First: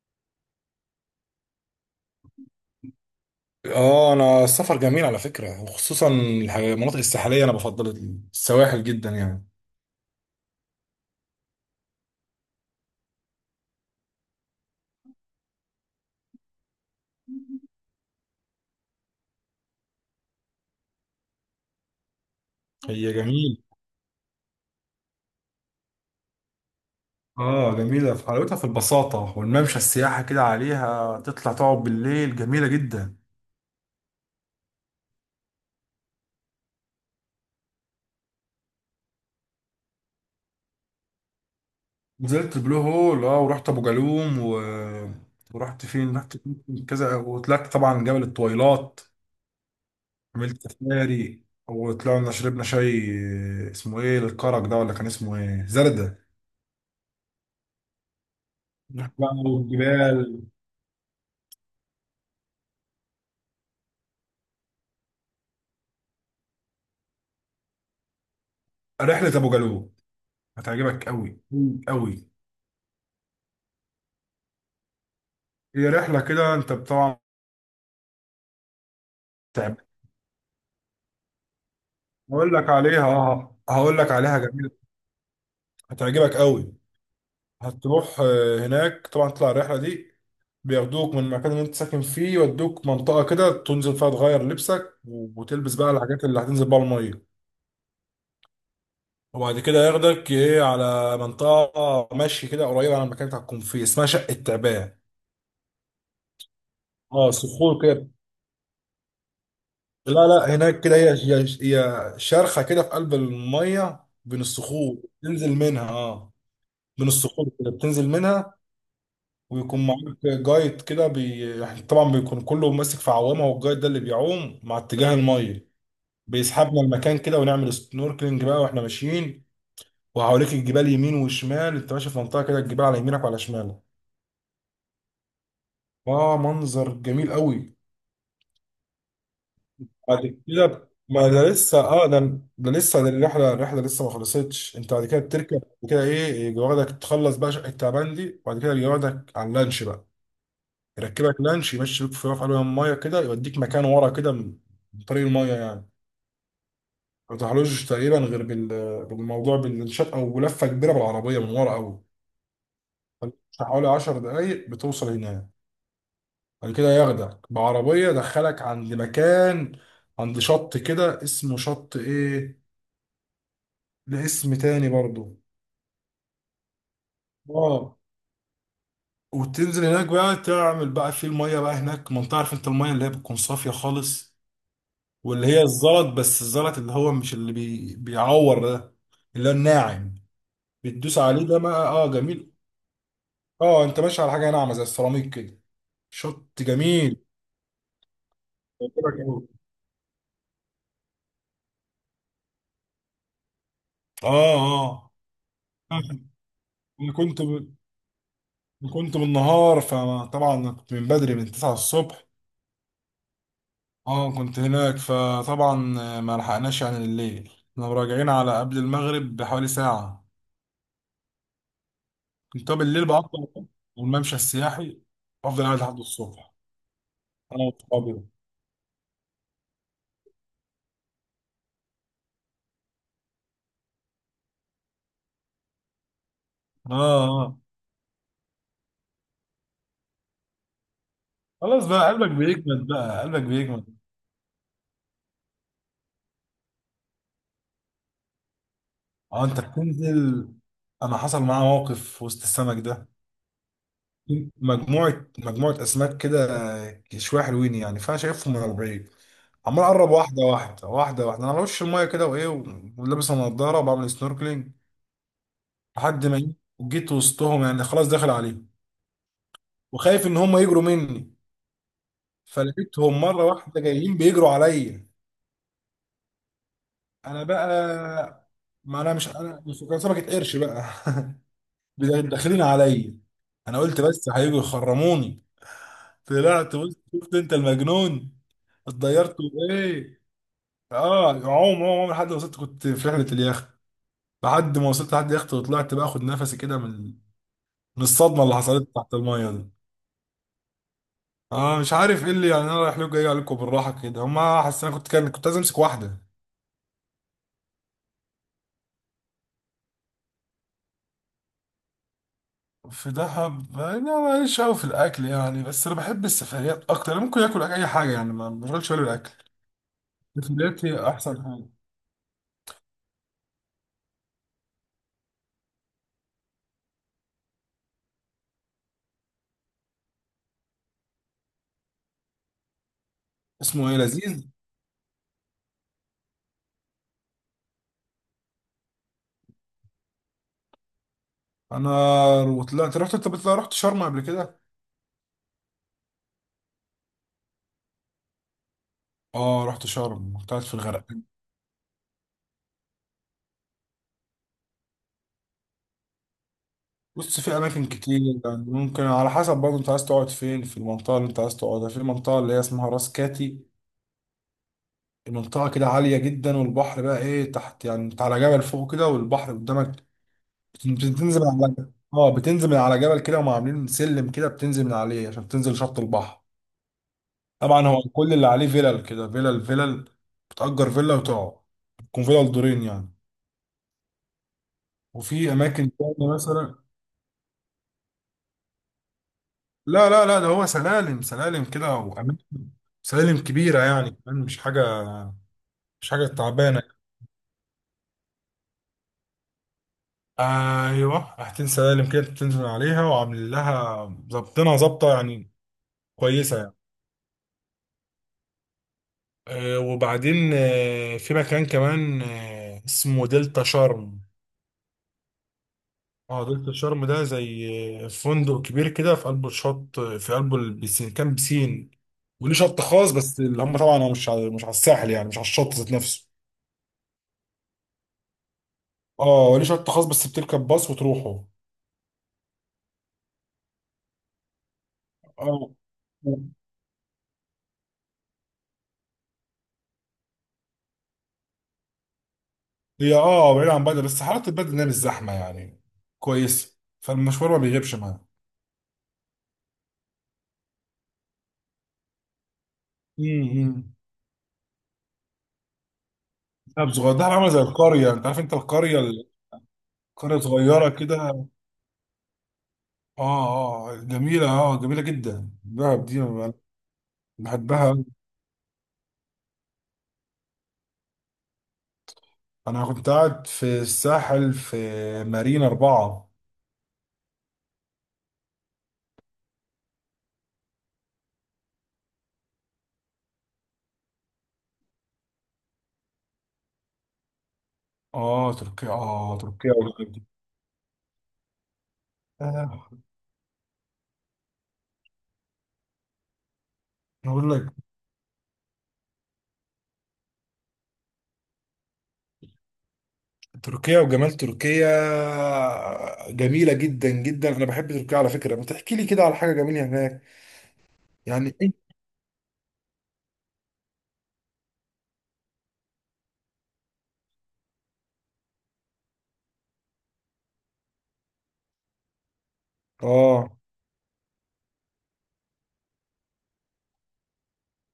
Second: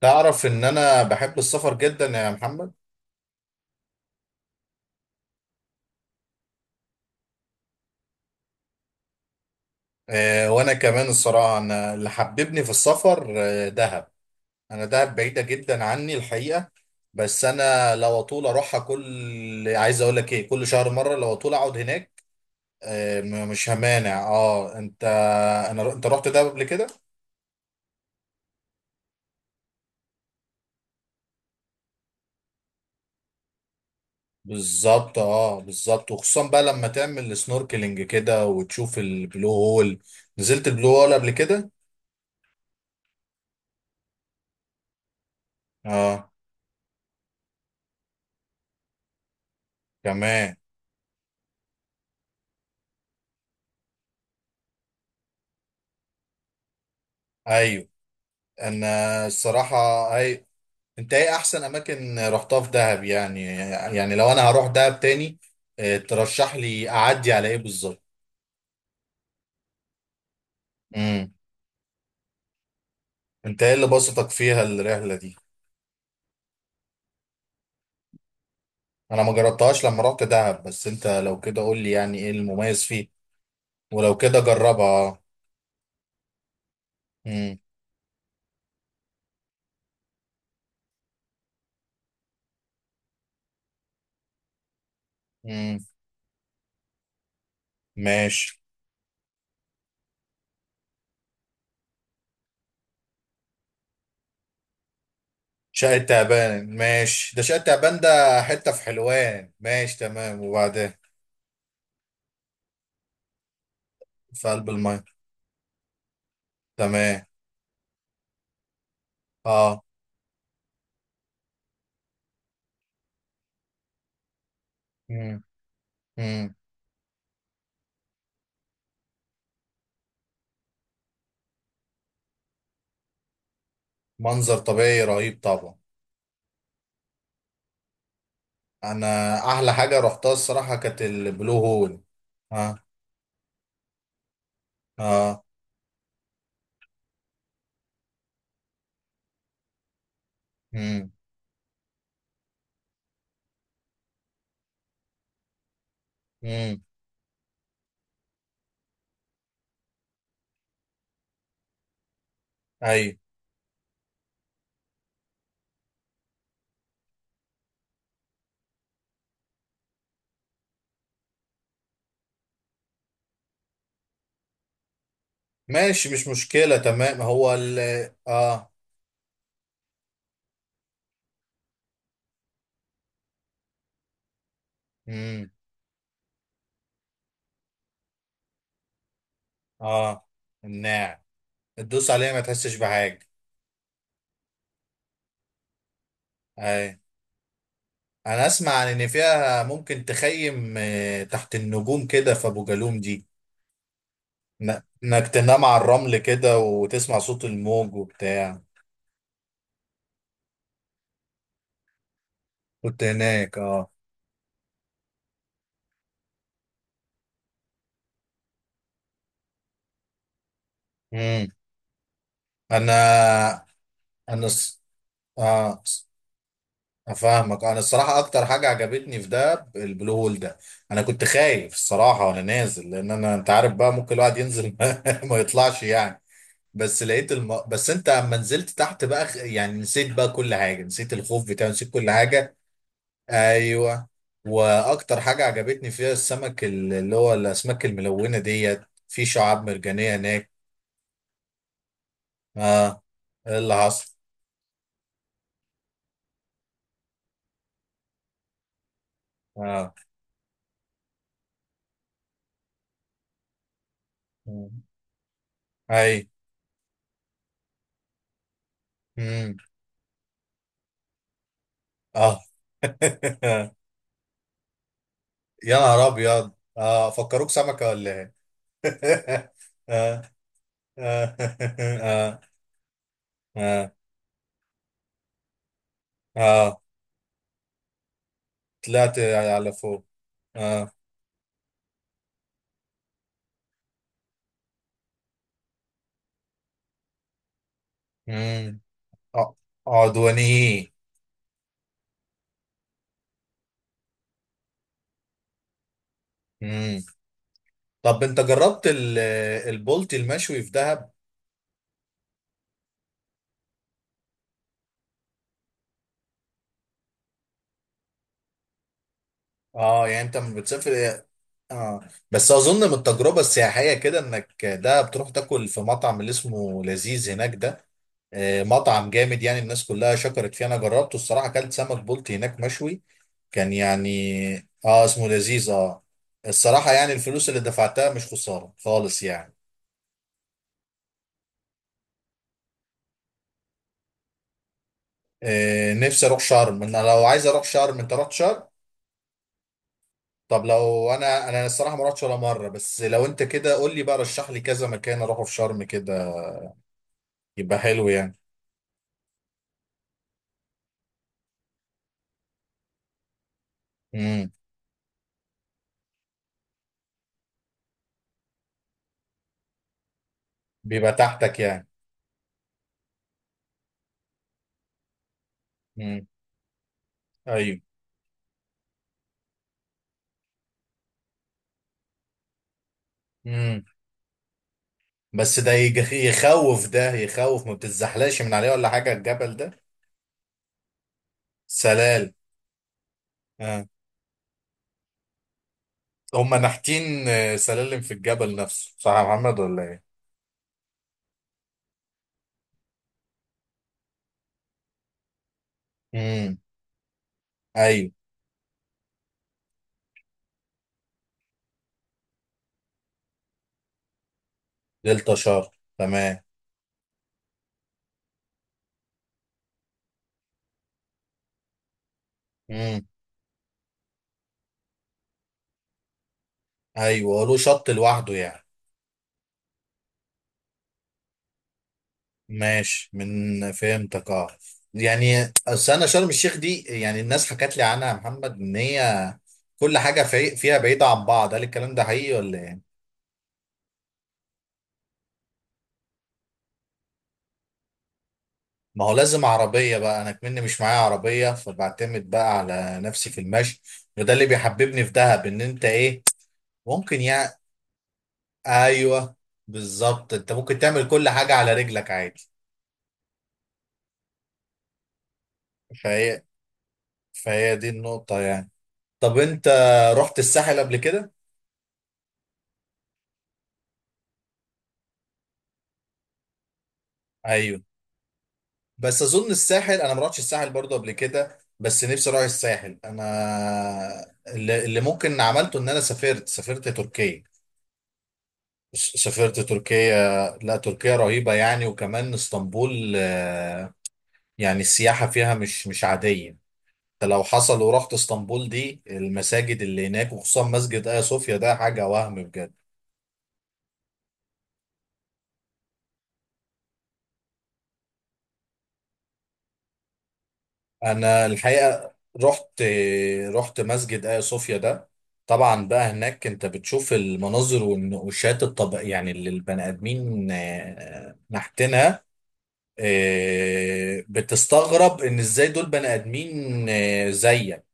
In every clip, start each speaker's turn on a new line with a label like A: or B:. A: تعرف ان انا بحب السفر جدا يا محمد؟
B: اه، انا السفر جميل على فكره، وخصوصا المناطق الساحليه، انا بفضل السواحل جدا يعني.
A: آه، وانا كمان الصراحه، انا اللي حببني في السفر دهب. انا، دهب بعيده جدا عني الحقيقه. بس انا لو اطول اروحها، عايز اقول لك ايه، كل شهر مره، لو اطول اقعد هناك.
B: هي
A: آه،
B: جميل،
A: مش همانع. اه انت، انت رحت دهب قبل كده؟
B: اه جميله في حلاوتها، في البساطه، والممشى السياحه كده عليها تطلع تقعد بالليل جميله جدا.
A: بالظبط، بالظبط، وخصوصا بقى لما تعمل سنوركلينج كده وتشوف البلو هول. نزلت البلو هول قبل كده؟
B: نزلت البلو هول، اه، ورحت ابو جالوم ورحت فين
A: اه.
B: رحت فين؟ كذا، وطلعت طبعا جبل الطويلات.
A: كمان.
B: عملت سفاري، وطلعنا شربنا شاي، اسمه ايه الكرك ده، ولا كان اسمه ايه، زردة؟
A: ايوه. انا
B: رحت بقى
A: الصراحه.
B: والجبال.
A: هاي. انت ايه احسن اماكن رحتها في دهب يعني؟ يعني لو انا هروح دهب تاني، ترشح لي اعدي على ايه بالظبط؟
B: رحلة أبو جالوم هتعجبك
A: امم.
B: قوي. قوي.
A: انت ايه اللي بسطك فيها الرحله دي؟
B: هي رحله كده انت طبعا.
A: انا ما
B: تعب.
A: جربتهاش لما رحت دهب، بس انت لو كده قول لي، يعني ايه المميز فيه؟
B: هقول لك
A: ولو
B: عليها،
A: كده
B: جميل.
A: جربها.
B: هتعجبك قوي.
A: امم.
B: هتروح هناك طبعا تطلع الرحله دي. بياخدوك من المكان اللي انت ساكن فيه، يودوك منطقه كده تنزل فيها تغير لبسك، وتلبس
A: امم
B: بقى الحاجات اللي هتنزل بقى الميه.
A: ماشي.
B: وبعد كده ياخدك ايه على منطقه مشي كده قريبه على المكان اللي هتكون فيه، اسمها شقه تعبان.
A: شقة تعبان
B: اه،
A: ماشي، ده شقة
B: صخور
A: تعبان
B: كده.
A: ده حتة في حلوان، ماشي
B: لا
A: تمام،
B: لا، هناك
A: وبعدين؟
B: كده هي شرخة كده في قلب المية بين
A: في قلب
B: الصخور.
A: الماء.
B: تنزل منها، اه. بين
A: تمام.
B: الصخور كده بتنزل منها.
A: اه.
B: ويكون معاك جايد كده يعني طبعا بيكون كله ماسك في عوامة، والجايد ده اللي بيعوم مع اتجاه المية.
A: امم.
B: بيسحبنا المكان كده، ونعمل سنوركلينج بقى واحنا ماشيين. وحواليك الجبال يمين وشمال، انت ماشي في منطقة كده الجبال على يمينك وعلى شمالك.
A: منظر طبيعي رهيب طبعا.
B: اه، منظر جميل قوي.
A: انا احلى حاجه
B: بعد
A: رحتها الصراحه
B: كده،
A: كانت
B: ما ده
A: البلو
B: لسه،
A: هول.
B: ده
A: اه.
B: لسه ده الرحله لسه ما خلصتش، انت بعد كده
A: اه.
B: بتركب وكده ايه، يجي واخدك تخلص بقى شقه تعبان دي، وبعد كده يجي واخدك على اللانش بقى.
A: امم.
B: يركبك لانش يمشي بيك في رفع علوها الميه كده، يوديك مكان ورا كده، من طريق الميه يعني.
A: امم.
B: ما تروحلوش تقريبا غير بالموضوع، بالشقه، او لفه كبيره بالعربيه من ورا قوي.
A: ايوه.
B: حوالي 10 دقايق بتوصل هناك. بعد كده ياخدك بعربيه دخلك عند مكان، عند شط كده اسمه شط ايه، لاسم تاني برضه.
A: ماشي مش مشكله تمام. هو ال
B: اه،
A: اه.
B: وتنزل هناك بقى تعمل بقى في الميه بقى هناك، ما انت عارف انت الميه اللي هي بتكون صافيه خالص. واللي
A: امم.
B: هي الزلط، بس الزلط اللي هو مش اللي بيعور ده، اللي هو الناعم.
A: اه.
B: بتدوس
A: الناعم.
B: عليه ده بقى، اه،
A: تدوس عليها ما
B: جميل.
A: تحسش بحاجه.
B: اه، انت ماشي على حاجه ناعمه زي السيراميك كده. شط
A: اي.
B: جميل.
A: انا اسمع عن ان
B: يعجبك أوي.
A: فيها ممكن تخيم تحت النجوم كده في ابو جالوم دي.
B: اه، اه.
A: انك تنام على الرمل كده
B: انا
A: وتسمع صوت الموج وبتاع.
B: كنت بالنهار، فطبعا كنت من بدري من 9 الصبح.
A: كنت هناك. اه.
B: اه، كنت هناك، فطبعا ما لحقناش يعني الليل، احنا راجعين على قبل المغرب بحوالي ساعة.
A: امم.
B: كنت، طب الليل بقى افضل.
A: انا
B: والممشى
A: انا الص-
B: السياحي. افضل قاعد
A: اه.
B: لحد الصبح. انا
A: افهمك، انا الصراحه،
B: واصحابي.
A: اكتر حاجه عجبتني في ده البلو هول ده. انا كنت خايف الصراحه وانا نازل، لان انت عارف بقى ممكن الواحد ينزل ما يطلعش يعني.
B: اه، اه.
A: بس انت اما نزلت تحت بقى، يعني نسيت بقى كل حاجه، نسيت الخوف بتاعه،
B: خلاص
A: نسيت
B: بقى،
A: كل
B: قلبك
A: حاجه.
B: بيجمد بقى، قلبك بيجمد.
A: ايوه. واكتر حاجه عجبتني فيها السمك، اللي هو الاسماك الملونه ديت، في
B: اه، انت
A: شعاب مرجانيه
B: بتنزل.
A: هناك.
B: انا حصل معايا موقف في وسط السمك
A: اه.
B: ده.
A: إيه اللي حصل؟
B: مجموعة مجموعة اسماك كده، شوية حلوين يعني، فانا شايفهم من البعيد. عمال
A: اه.
B: اقرب، واحدة واحدة واحدة واحدة، انا على وش المية كده وايه، ولابس النضارة وبعمل سنوركلينج. لحد
A: اي.
B: ما جيت وسطهم يعني خلاص داخل عليهم،
A: امم.
B: وخايف ان هم يجروا مني.
A: اه.
B: فلقيتهم مره واحده جايين بيجروا عليا.
A: يا نهار ابيض. اه،
B: انا
A: فكروك
B: بقى،
A: سمكه ولا ايه؟
B: ما انا مش، كان
A: اه.
B: سمكه قرش بقى
A: اه. اه.
B: داخلين عليا. انا
A: اه.
B: قلت بس هيجوا يخرموني. طلعت
A: اه.
B: بص، شفت انت المجنون.
A: طلعت
B: اتضيرت.
A: على فوق.
B: ايه.
A: اه.
B: اه، عوم عوم عوم لحد ما وصلت، كنت في رحله اليخت. لحد ما وصلت لحد اليخت، وطلعت بقى اخد نفسي كده، من من الصدمه اللي
A: امم.
B: حصلت تحت الميه
A: ع-
B: دي.
A: عدواني.
B: اه، مش عارف ايه اللي يعني انا رايح له، جاي عليكم بالراحه كده، هما حاسس انا كنت عايز امسك واحده.
A: امم. طب انت جربت البولتي المشوي في دهب؟
B: في دهب يعني انا ماليش قوي في الاكل يعني، بس انا بحب السفريات اكتر، انا ممكن اكل اي حاجه يعني، ما بشغلش بالي بالاكل.
A: اه، يعني انت لما
B: السفريات هي
A: بتسافر.
B: احسن حاجه.
A: اه. بس اظن من التجربه السياحيه كده انك ده بتروح تاكل في مطعم اللي اسمه لذيذ هناك ده. مطعم جامد، يعني الناس كلها شكرت فيه، انا جربته الصراحه اكلت سمك بلطي هناك مشوي. كان
B: اسمه ايه، لذيذ؟
A: يعني اسمه لذيذ. اه، الصراحه يعني الفلوس اللي دفعتها مش خساره خالص يعني.
B: انا طلعت رحت، رحت شرم قبل كده؟
A: آه، نفسي اروح شرم. انا لو عايز اروح شرم، انت رحت شرم؟
B: اه، رحت شرم، كنت قاعد
A: طب
B: في
A: لو
B: الغرقان.
A: انا، الصراحه ما رحتش ولا مره، بس لو انت كده قول لي بقى، رشح لي كذا مكان اروحه في شرم كده،
B: بص، في
A: يبقى
B: اماكن
A: حلو.
B: كتير. يعني ممكن على حسب برضه، انت عايز تقعد فين، في المنطقه اللي انت عايز تقعدها، في المنطقه اللي هي اسمها راس كاتي.
A: يعني.
B: المنطقة كده عالية جدا، والبحر بقى ايه تحت يعني، انت على جبل فوق كده والبحر قدامك.
A: بيبقى
B: بتنزل من
A: تحتك
B: على
A: يعني.
B: جبل، بتنزل من على جبل كده، وهم عاملين سلم كده بتنزل من عليه عشان تنزل شط
A: امم.
B: البحر.
A: ايوه.
B: طبعا هو كل اللي عليه فيلل كده، فيلل فيلل. بتأجر فيلا وتقعد. تكون فيلل دورين يعني.
A: امم.
B: وفي
A: بس ده
B: أماكن تانية مثلا.
A: يخوف، ده يخوف، ما بتتزحلقش من عليه ولا حاجه الجبل ده؟
B: لا لا لا، ده هو سلالم سلالم كده
A: سلال.
B: وأماكن. سلالم كبيرة
A: آه.
B: يعني كمان، مش حاجة. مش حاجة
A: هم
B: تعبانة.
A: نحتين، سلالم في الجبل نفسه صح يا محمد ولا ايه؟
B: ايوه، حاجتين سلالم كده بتنزل عليها وعاملين لها. ظابطينها ظابطه يعني. كويسة
A: امم.
B: يعني.
A: ايوه.
B: وبعدين في مكان كمان، اسمه دلتا شرم.
A: دلتا شار. تمام.
B: اه، دلتا شرم ده زي، فندق كبير كده في قلب الشط، في قلب البسين كان بسين. وليه شط
A: امم.
B: خاص، بس اللي هم طبعا هو مش على الساحل يعني، مش على الشط ذات نفسه.
A: ايوه، هو له شط لوحده يعني.
B: اه، وليه شط خاص بس بتركب باص وتروحه.
A: ماشي، من فهمتك اه. يعني
B: اه،
A: اصل انا شرم الشيخ دي، يعني الناس حكت لي عنها يا محمد ان هي كل حاجه فيها بعيده عن بعض، هل الكلام ده حقيقي ولا ايه؟
B: هي بعيد عن بدر، بس حالات البدر إنها مش زحمة يعني. كويسة، فالمشوار ما بيغيبش معاها.
A: ما هو لازم عربية بقى، أنا كمني مش معايا عربية، فبعتمد بقى على نفسي في المشي.
B: امم.
A: وده اللي بيحببني في دهب، إن أنت إيه،
B: دهب صغير،
A: ممكن
B: دهب عامله
A: يعني.
B: زي القريه، انت عارف انت القريه.
A: أيوه، بالظبط،
B: قرية
A: أنت ممكن
B: صغيرة
A: تعمل كل
B: كده.
A: حاجة على رجلك عادي.
B: اه، اه، جميلة، جميلة جدا دهب دي
A: فهي
B: أنا.
A: فهي دي
B: بحبها أوي.
A: النقطة يعني. طب أنت رحت الساحل قبل كده؟
B: انا كنت قاعد في الساحل، في مارينا 4.
A: أيوه. بس أظن الساحل أنا ما رحتش الساحل برضه قبل كده، بس نفسي أروح الساحل أنا. اللي ممكن عملته إن أنا سافرت تركيا.
B: اه، تركيا
A: سافرت
B: تركيا والجمال
A: تركيا.
B: دي.
A: لا، تركيا رهيبة يعني، وكمان
B: آه.
A: اسطنبول. آه، يعني السياحة فيها مش عادية. انت
B: أنا
A: لو
B: بقول لك،
A: حصل ورحت اسطنبول دي، المساجد اللي هناك وخصوصا مسجد آيا صوفيا ده حاجة وهم بجد.
B: تركيا وجمال تركيا، جميلة جدا جدا. انا بحب تركيا على فكرة، ما تحكي لي كده على حاجة جميلة هناك.
A: انا
B: يعني إيه؟
A: الحقيقة رحت رحت مسجد آيا صوفيا ده. طبعا بقى هناك انت بتشوف المناظر والنقوشات الطب، يعني اللي البني ادمين نحتينها.
B: اه،
A: بتستغرب ان ازاي دول بني ادمين زيك.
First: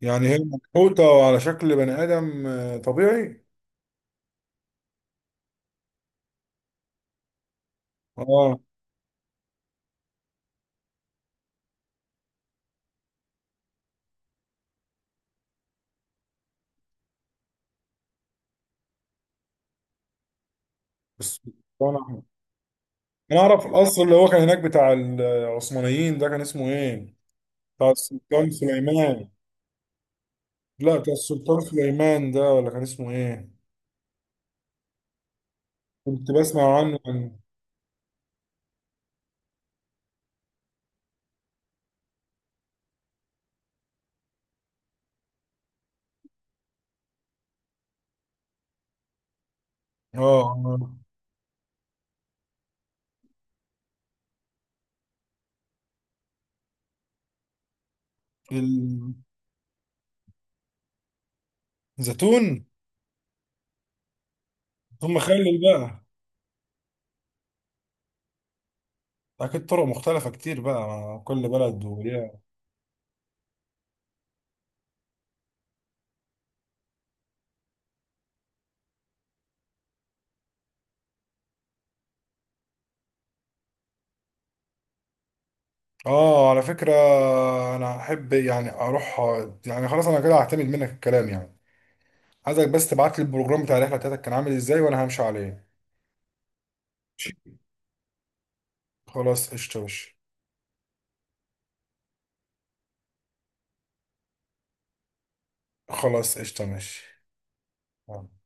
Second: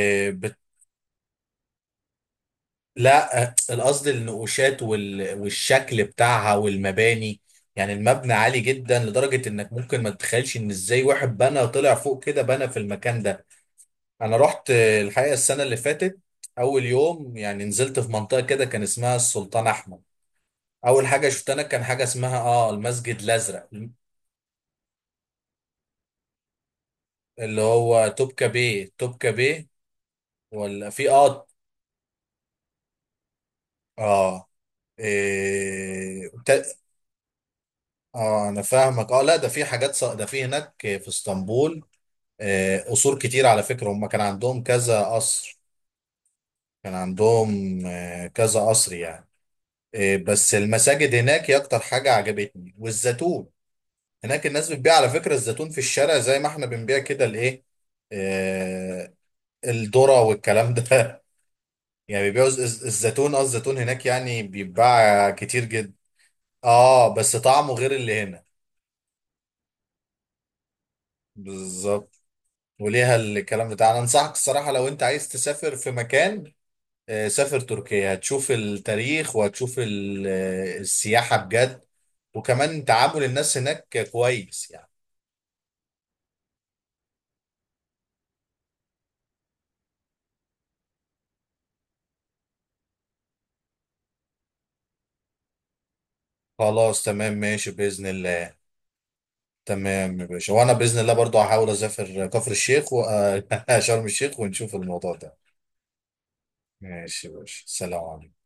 B: يعني هي
A: بت...
B: منحوتة على شكل بني آدم
A: لا،
B: طبيعي.
A: القصد النقوشات والشكل بتاعها والمباني. يعني المبنى
B: اه،
A: عالي جدا لدرجة انك ممكن ما تتخيلش ان ازاي واحد بنى، طلع فوق كده بنى في المكان ده. انا رحت الحقيقة السنة اللي فاتت. اول يوم يعني نزلت في منطقة كده كان اسمها السلطان احمد. اول حاجة
B: بس
A: شفتها انا كان حاجة اسمها المسجد
B: انا اعرف
A: الازرق.
B: القصر اللي هو كان هناك بتاع العثمانيين ده، كان اسمه ايه؟
A: اللي
B: بتاع
A: هو توبكا
B: السلطان
A: بيه، توبكا
B: سليمان.
A: بيه، ولا
B: لا،
A: في
B: بتاع السلطان سليمان ده ولا كان اسمه ايه؟
A: اه،
B: كنت
A: إيه...
B: بسمع عنه، عن.
A: اه، انا فاهمك. اه، لا، ده في حاجات ده في هناك في اسطنبول. قصور كتير على فكرة، هم كان عندهم كذا قصر. كان عندهم كذا قصر يعني. بس
B: اه،
A: المساجد هناك هي اكتر حاجة عجبتني، والزيتون هناك. الناس بتبيع على فكرة الزيتون في الشارع، زي ما احنا بنبيع كده الايه، آه،
B: ال-
A: الذرة والكلام ده يعني بيبيعوا
B: الزيتون.
A: الزيتون، الزيتون هناك يعني
B: ثم
A: بيتباع
B: مخلل
A: كتير جدا.
B: بقى.
A: اه، بس طعمه غير اللي هنا.
B: اكيد طرق مختلفة كتير، بقى مع كل بلد
A: بالظبط،
B: وليها.
A: وليها الكلام بتاع. انا انصحك الصراحه، لو انت عايز تسافر في مكان، سافر تركيا، هتشوف التاريخ وهتشوف السياحه بجد، وكمان تعامل الناس هناك كويس يعني.
B: اه، على فكرة انا احب يعني اروح، يعني خلاص انا كده هعتمد منك الكلام يعني. عايزك بس تبعت لي البروجرام بتاع الرحلة بتاعتك كان عامل ازاي، وانا همشي عليه.
A: خلاص تمام،
B: ماشي.
A: ماشي باذن الله.
B: خلاص قشطة ماشي.
A: تمام يا باشا، وانا باذن الله برضو هحاول اسافر كفر الشيخ شرم الشيخ، ونشوف الموضوع ده.
B: خلاص قشطة ماشي.
A: ماشي يا باشا، سلام عليكم.
B: آه.